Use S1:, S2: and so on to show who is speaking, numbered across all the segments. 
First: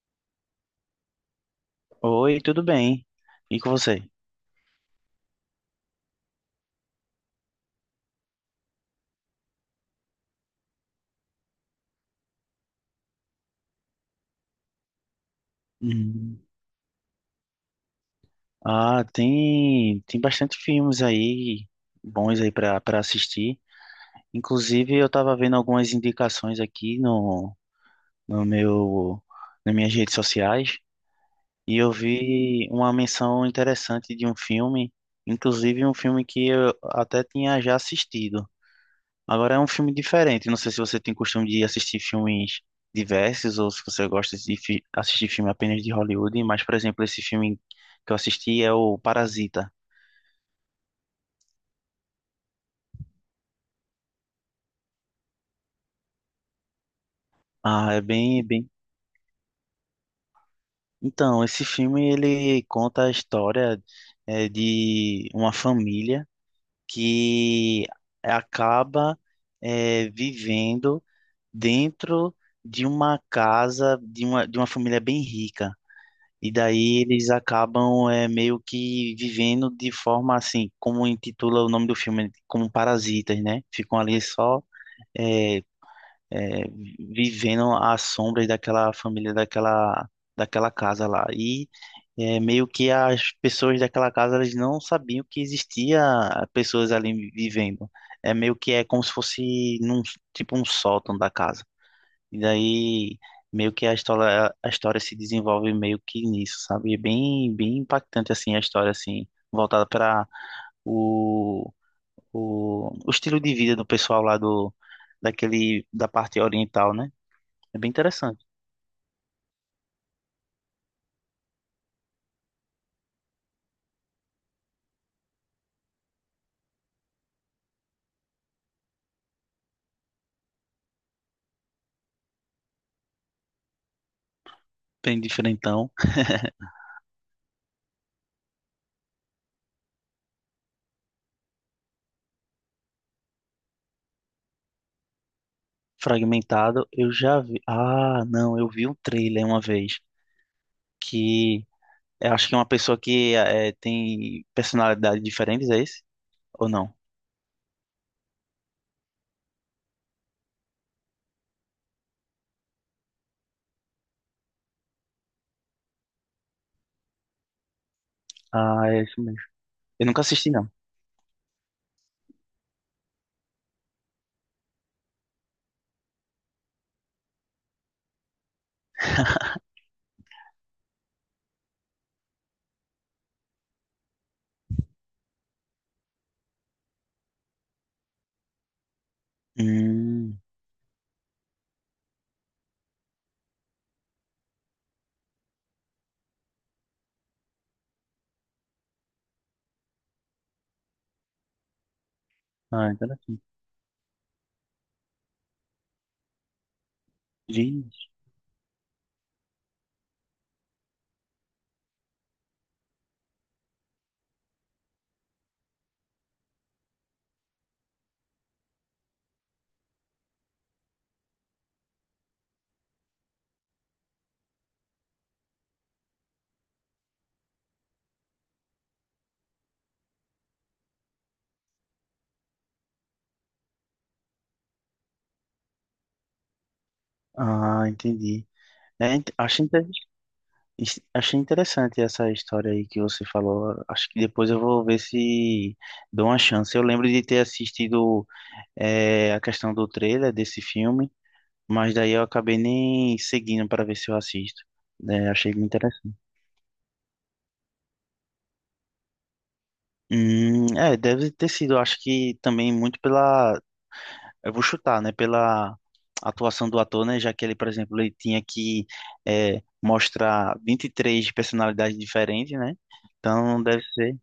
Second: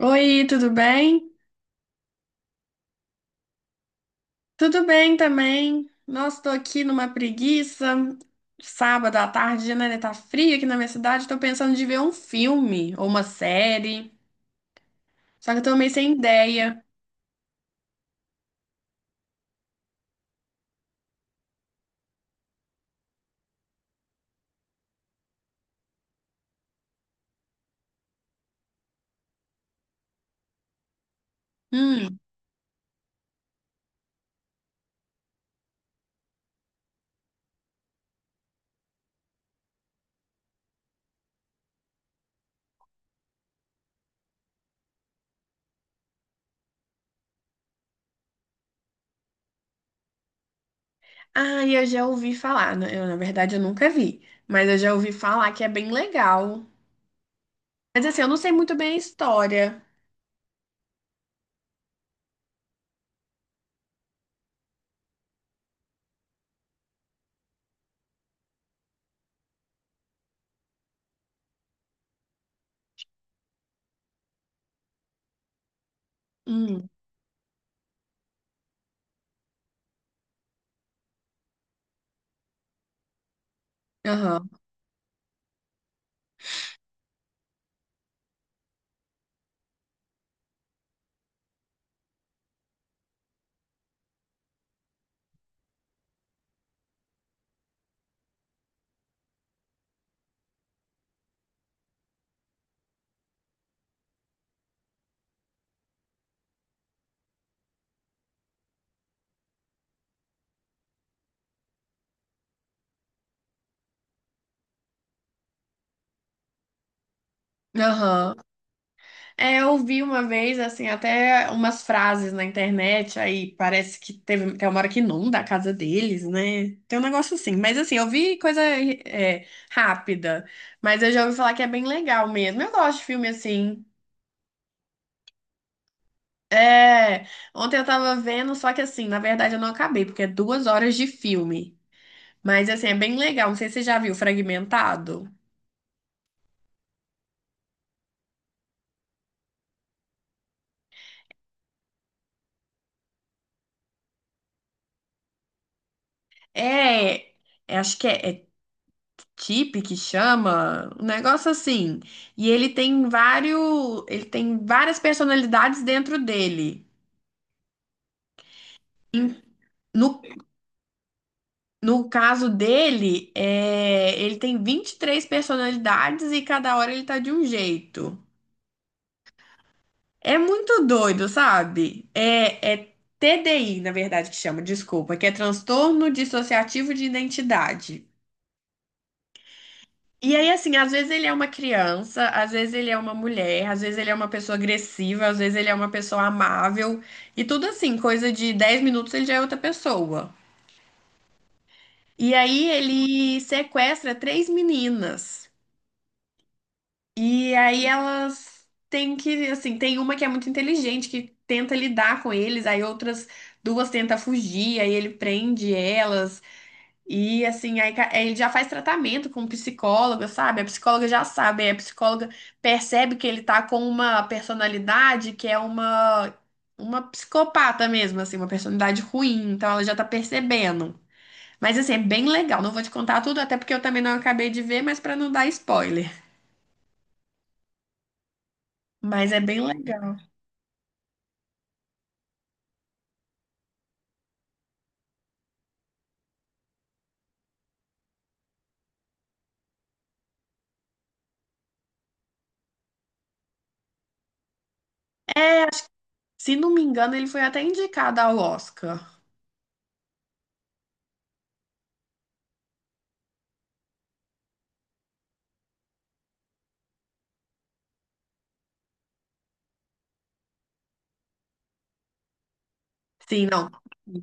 S1: Oi, tudo bem?
S2: Oi, tudo bem? E com você?
S1: Tudo bem também. Nossa, tô aqui numa preguiça. Sábado à tarde, né? Tá frio aqui na minha cidade. Tô pensando de ver um filme ou uma série. Só que eu tô meio sem
S2: Hum.
S1: ideia.
S2: Ah, tem bastante filmes aí bons aí para assistir. Inclusive, eu tava vendo algumas indicações aqui no no meu nas minhas redes sociais e eu
S1: Hum.
S2: vi uma menção interessante de um filme, inclusive um filme que eu até tinha já assistido. Agora é um filme diferente. Não sei se você tem costume de assistir filmes diversos ou se você gosta de assistir filme apenas de Hollywood, mas, por exemplo, esse filme que eu assisti é o Parasita.
S1: Ah, e eu já ouvi falar, né. Eu, na verdade, eu nunca vi. Mas eu já ouvi falar que é bem legal.
S2: Ah, é
S1: Mas assim, eu não
S2: bem,
S1: sei
S2: bem.
S1: muito bem a história.
S2: Então, esse filme ele conta a história de uma família que acaba vivendo dentro de uma casa de uma família bem rica. E
S1: Hum.
S2: daí eles acabam é, meio que vivendo de forma assim, como intitula o nome do filme, como parasitas, né? Ficam ali
S1: Aham.
S2: só é, é, vivendo às sombras daquela casa lá. E é, meio que as pessoas daquela casa elas não sabiam que existia pessoas ali vivendo. É meio que é como se fosse num, tipo um sótão da casa. E daí meio que a história se desenvolve meio que nisso, sabe? É bem, bem impactante assim a história assim, voltada para o, o estilo de vida do pessoal lá do daquele da parte oriental, né? É bem
S1: Aham.
S2: interessante.
S1: É, eu vi uma vez, assim, até umas frases na internet, aí parece que teve, tem uma hora que inunda a casa deles, né? Tem um negócio assim, mas assim, eu vi coisa é, rápida, mas eu já ouvi falar que é bem legal mesmo. Eu gosto de filme assim.
S2: Bem diferentão,
S1: É, ontem eu tava vendo, só que assim, na verdade eu não acabei, porque é 2 horas de filme. Mas assim, é bem legal, não sei se você já viu Fragmentado.
S2: fragmentado. Eu já vi. Ah, não, eu vi um trailer uma vez que eu acho que é uma pessoa que é, tem personalidades diferentes, é esse? Ou não?
S1: É, é, acho que é Tip que chama, um negócio assim. E ele tem várias personalidades dentro dele.
S2: Ah, é isso mesmo.
S1: Em-
S2: Eu
S1: No,
S2: nunca assisti, não.
S1: no caso dele, ele tem 23 personalidades e cada hora ele tá de um jeito. É muito doido, sabe? É TDI, na verdade, que chama, desculpa, que é transtorno dissociativo de identidade. E
S2: Hum,
S1: aí, assim, às vezes ele é uma criança, às vezes ele é uma mulher, às vezes ele é uma pessoa agressiva, às vezes ele é uma pessoa amável, e tudo assim, coisa de 10 minutos ele já é outra pessoa. E aí
S2: ah,
S1: ele
S2: interessante.
S1: sequestra três meninas. E aí
S2: Gente,
S1: elas têm que, assim, tem uma que é muito inteligente, que tenta lidar com eles, aí outras duas tentam fugir, aí ele prende elas. E assim, aí ele já faz tratamento com psicóloga, sabe? A psicóloga já sabe, aí a psicóloga percebe que ele tá com uma personalidade que é uma psicopata mesmo, assim, uma personalidade ruim, então ela já tá percebendo. Mas assim, é bem legal, não vou te contar tudo, até porque eu também não acabei de ver, mas pra não dar spoiler.
S2: ah, entendi. É, int-
S1: Mas é bem
S2: achei, inter-
S1: legal.
S2: achei interessante essa história aí que você falou. Acho que depois eu vou ver se dou uma chance. Eu lembro de ter assistido a questão do trailer desse filme, mas daí eu acabei nem seguindo para ver se eu assisto. É, achei interessante.
S1: Se não me engano, ele foi até indicado ao Oscar.
S2: É, deve ter sido, acho que também muito pela... Eu vou chutar, né? Pela atuação do ator, né? Já que ele, por exemplo, ele tinha que mostrar 23 personalidades diferentes, né?
S1: Sim,
S2: Então
S1: não,
S2: deve ser.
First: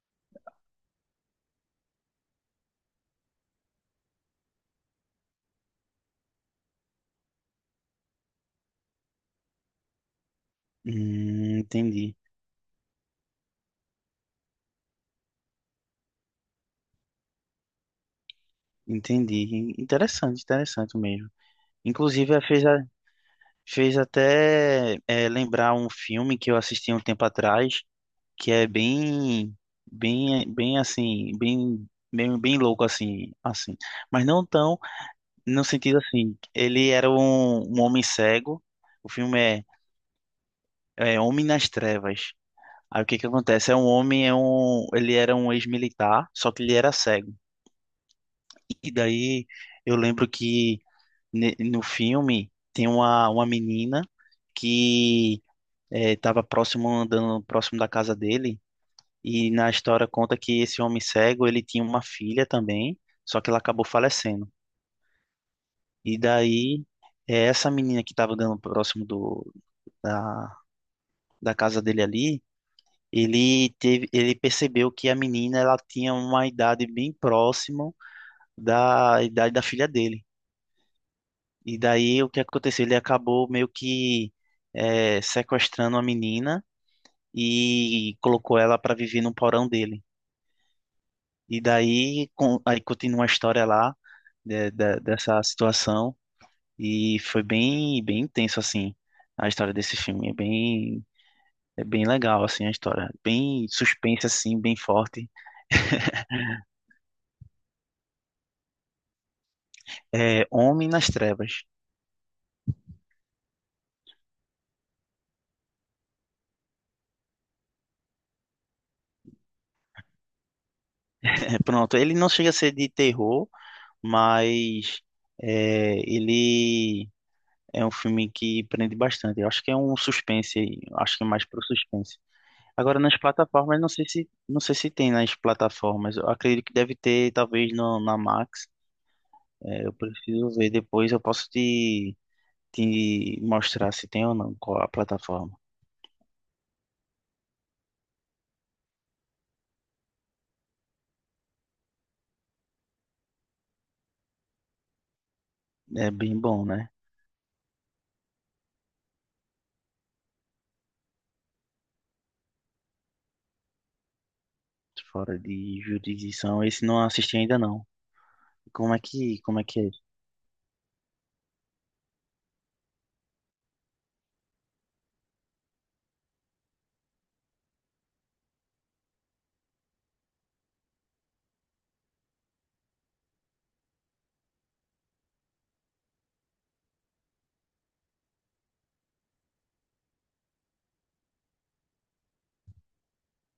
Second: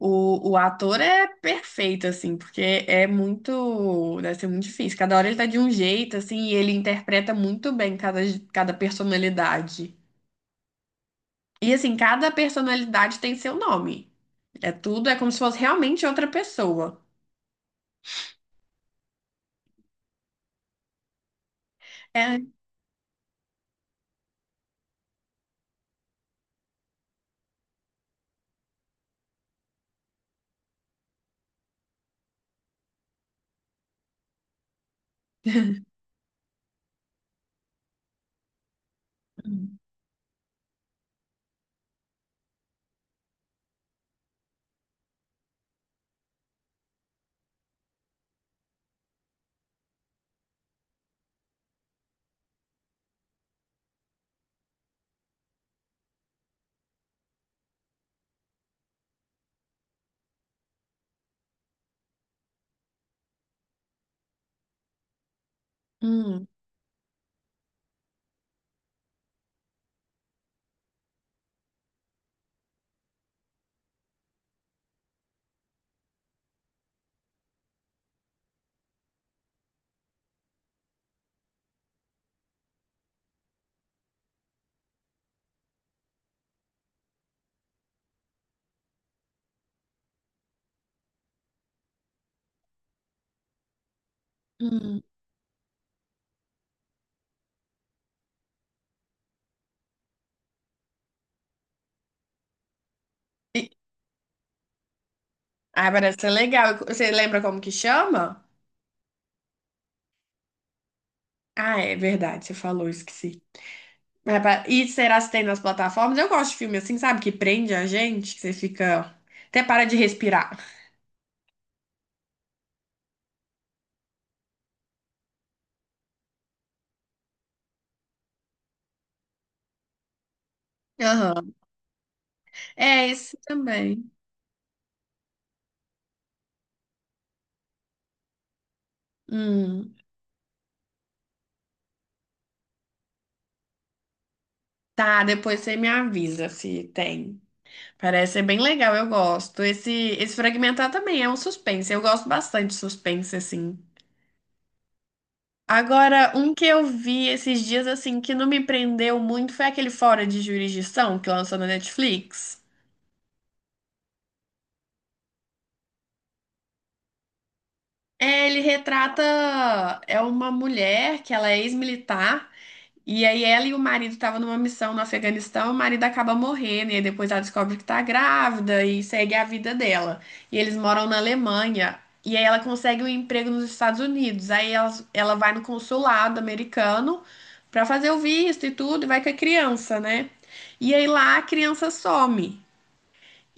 S1: O ator é perfeito, assim, porque é muito. Deve ser muito difícil. Cada hora ele tá de um jeito, assim, e ele interpreta muito bem cada personalidade. E, assim,
S2: Entendi,
S1: cada personalidade tem seu nome. É tudo, é como se fosse realmente outra pessoa.
S2: entendi. Interessante, interessante mesmo. Inclusive,
S1: É.
S2: fez até lembrar um filme que eu assisti um tempo atrás, que é bem assim, bem louco assim, assim. Mas não tão... No sentido assim, ele era um homem cego. O filme é Homem nas Trevas. Aí o que que acontece? É um homem, é um, ele era um ex-militar, só que ele era cego. E daí eu lembro que no filme tem uma menina que estava próximo andando próximo da casa dele e na história conta que esse homem cego ele tinha uma filha também, só que ela acabou falecendo. E
S1: Hum,
S2: daí é essa menina que estava andando próximo da, da casa dele ali, ele teve, ele percebeu que a menina ela tinha uma idade bem próxima da idade da filha dele. E daí o que aconteceu? Ele acabou meio que sequestrando a menina e colocou ela para viver no porão dele. E daí com, aí continua a história lá
S1: hum.
S2: dessa situação e foi bem intenso assim a história desse filme. É bem legal assim a história, bem
S1: E-
S2: suspense assim, bem forte.
S1: Ah, parece ser legal. Você lembra como que chama?
S2: É, Homem nas Trevas.
S1: Ah, é verdade, você falou, esqueci. E será se tem nas plataformas? Eu gosto de filme assim, sabe? Que prende a gente, que você fica. Até para de respirar.
S2: É, pronto, ele não chega a ser de terror, mas é, ele é um filme que prende bastante. Eu acho que é um suspense, eu acho que é mais
S1: Aham.
S2: pro suspense. Agora
S1: É,
S2: nas
S1: esse
S2: plataformas, não sei
S1: também.
S2: se não sei se tem nas plataformas. Eu acredito que deve ter, talvez no, na Max. É, eu
S1: Hum.
S2: preciso ver depois. Eu posso te mostrar se tem ou não qual a
S1: Tá,
S2: plataforma.
S1: depois você me avisa se tem. Parece ser bem legal, eu gosto. Esse Fragmentar também é um suspense. Eu gosto bastante de suspense, assim.
S2: É
S1: Agora,
S2: bem
S1: um
S2: bom,
S1: que eu
S2: né?
S1: vi esses dias, assim, que não me prendeu muito foi aquele Fora de Jurisdição que lançou na Netflix.
S2: Fora de jurisdição. Esse não assisti ainda não.
S1: É, ele retrata.
S2: Como é que é?
S1: É uma mulher que ela é ex-militar. E aí ela e o marido estavam numa missão no Afeganistão, o marido acaba morrendo, e aí depois ela descobre que tá grávida e segue a vida dela. E eles moram na Alemanha, e aí ela consegue um emprego nos Estados Unidos. Aí ela vai no consulado americano pra fazer o visto e tudo, e vai com a criança, né? E aí lá a criança some.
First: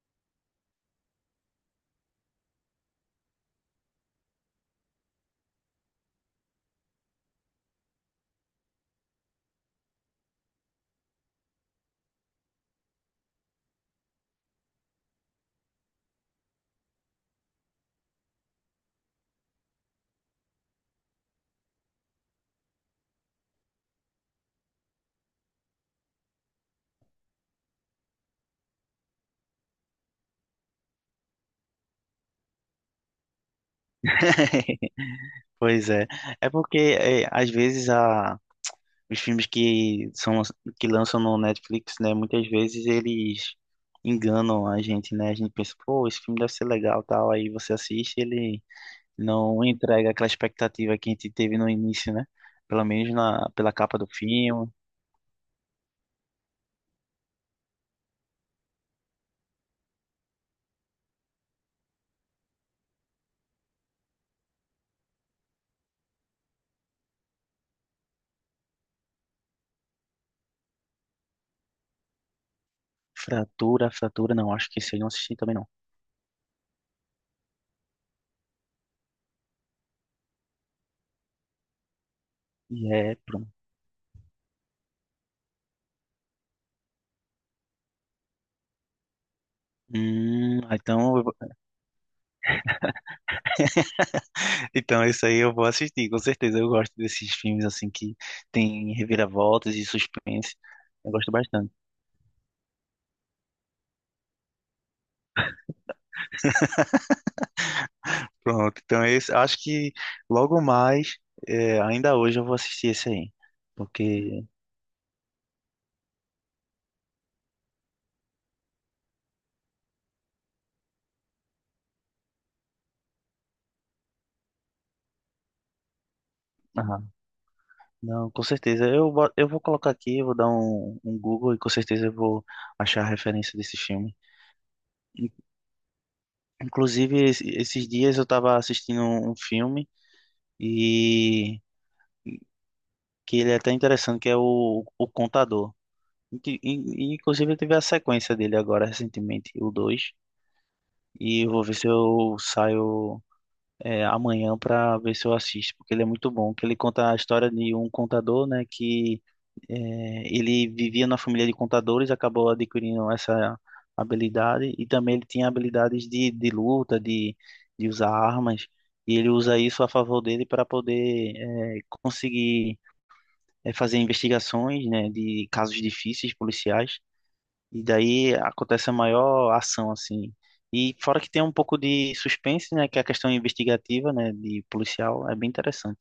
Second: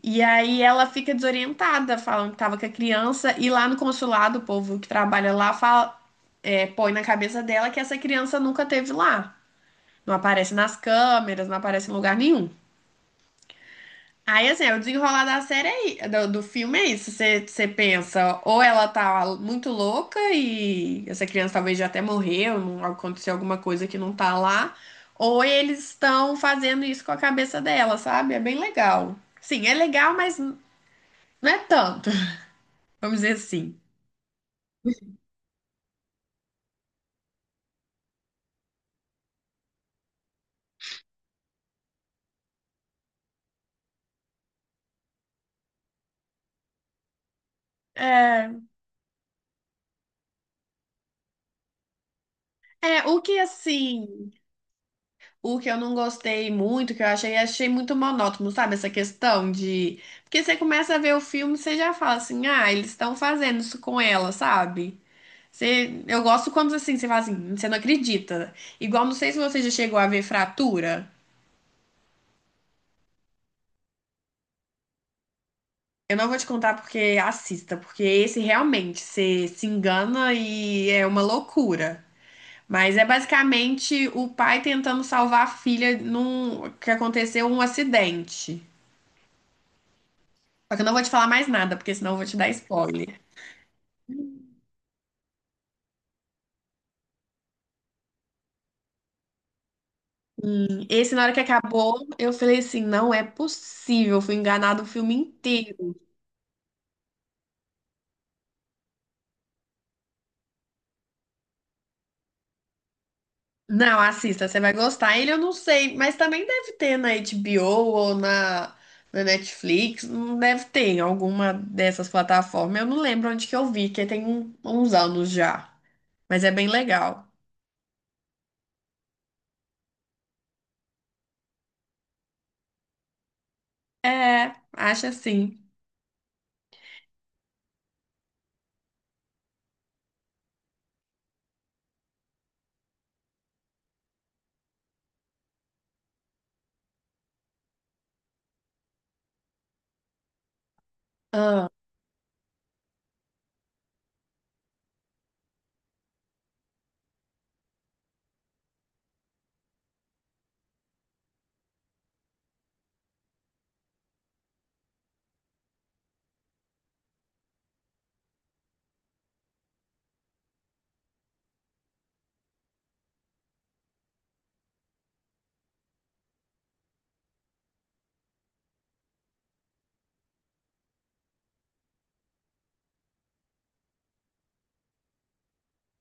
S1: E aí ela fica desorientada, falando que tava com a criança, e lá no consulado, o povo que trabalha lá fala, põe na cabeça dela que essa criança nunca teve lá. Não aparece nas câmeras, não aparece em lugar nenhum. Aí, assim, é o desenrolar da série aí, do filme é isso. Você pensa, ou ela tá muito louca e essa criança talvez já até morreu, aconteceu alguma coisa que não tá lá, ou eles estão fazendo isso com a cabeça dela, sabe? É bem legal. Sim, é legal, mas não é tanto, vamos dizer assim.
S2: Pois é. Às vezes os filmes que são que lançam no Netflix, né, muitas vezes eles enganam a gente, né? A gente pensa, pô, esse filme deve ser legal, tal, aí você assiste,
S1: É,
S2: ele não entrega aquela expectativa que a gente teve no início, né? Pelo
S1: é
S2: menos
S1: o que
S2: na pela capa do
S1: assim.
S2: filme.
S1: O que eu não gostei muito, que eu achei muito monótono, sabe? Essa questão de. Porque você começa a ver o filme, e você já fala assim, ah, eles estão fazendo isso com ela, sabe? Você... Eu gosto quando assim, você fala assim, você não acredita. Igual, não sei se você já chegou a ver Fratura.
S2: Fratura, não, acho que esse eu não assisti também não.
S1: Eu não vou te contar porque assista, porque esse realmente você se engana e é uma loucura.
S2: E
S1: Mas é
S2: é, pronto.
S1: basicamente o pai tentando salvar a filha num que aconteceu um acidente. Só que eu não vou te
S2: Então...
S1: falar mais nada, porque senão eu vou te dar spoiler.
S2: Então, isso aí eu vou assistir, com certeza. Eu gosto desses filmes assim que tem reviravoltas e suspense.
S1: Hum.
S2: Eu
S1: Esse, na
S2: gosto
S1: hora que
S2: bastante.
S1: acabou, eu falei assim: não é possível, eu fui enganado o filme inteiro.
S2: Pronto, então é esse, acho que logo mais, é, ainda hoje eu vou assistir esse aí.
S1: Não,
S2: Porque,
S1: assista, você vai gostar. Ele eu não sei, mas também deve ter na HBO ou na Netflix. Não deve ter em alguma dessas plataformas. Eu não lembro onde que eu vi, que tem uns anos já. Mas é bem
S2: ah,
S1: legal.
S2: não, com certeza. Eu vou colocar aqui, eu vou dar um Google e com certeza eu vou achar a referência desse filme.
S1: É, acho
S2: In-
S1: assim.
S2: Inclusive, esses dias eu estava assistindo um filme e que ele é até interessante, que é o Contador. Inclusive, eu tive a sequência dele agora recentemente, o dois. E eu vou ver se eu saio amanhã pra ver se eu assisto, porque ele é muito bom. Que ele conta a história de um contador, né? Que é, ele vivia na família de contadores, acabou adquirindo essa habilidade. E também ele tinha habilidades de luta, de usar armas. E ele usa isso a favor dele para poder conseguir fazer investigações, né? De casos difíceis policiais. E daí acontece a maior ação, assim. E fora que tem um pouco de suspense, né? Que é a questão investigativa, né? De policial, é bem interessante.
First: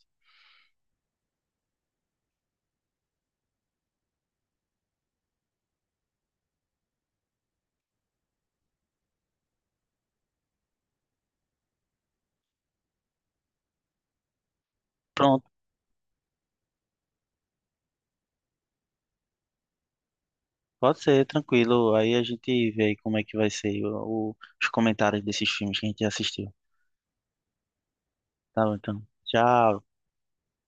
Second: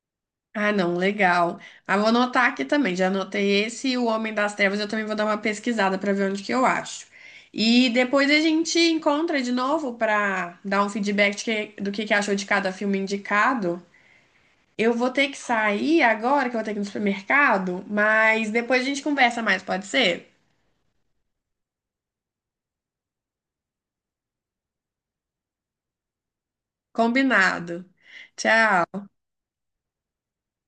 S1: Ah, não, legal. Ah, vou anotar aqui também. Já anotei esse e o Homem das Trevas. Eu também vou dar uma pesquisada para ver onde que eu acho. E depois a gente encontra de novo para dar um feedback de do que achou de cada filme indicado. Eu vou ter que
S2: Pronto,
S1: sair agora, que eu vou ter que ir no supermercado, mas depois a gente conversa mais, pode ser?
S2: pode ser, tranquilo. Aí a gente vê aí como é que vai ser os comentários desses filmes que a gente assistiu.
S1: Combinado.
S2: Tá bom, então.
S1: Tchau.
S2: Tchau.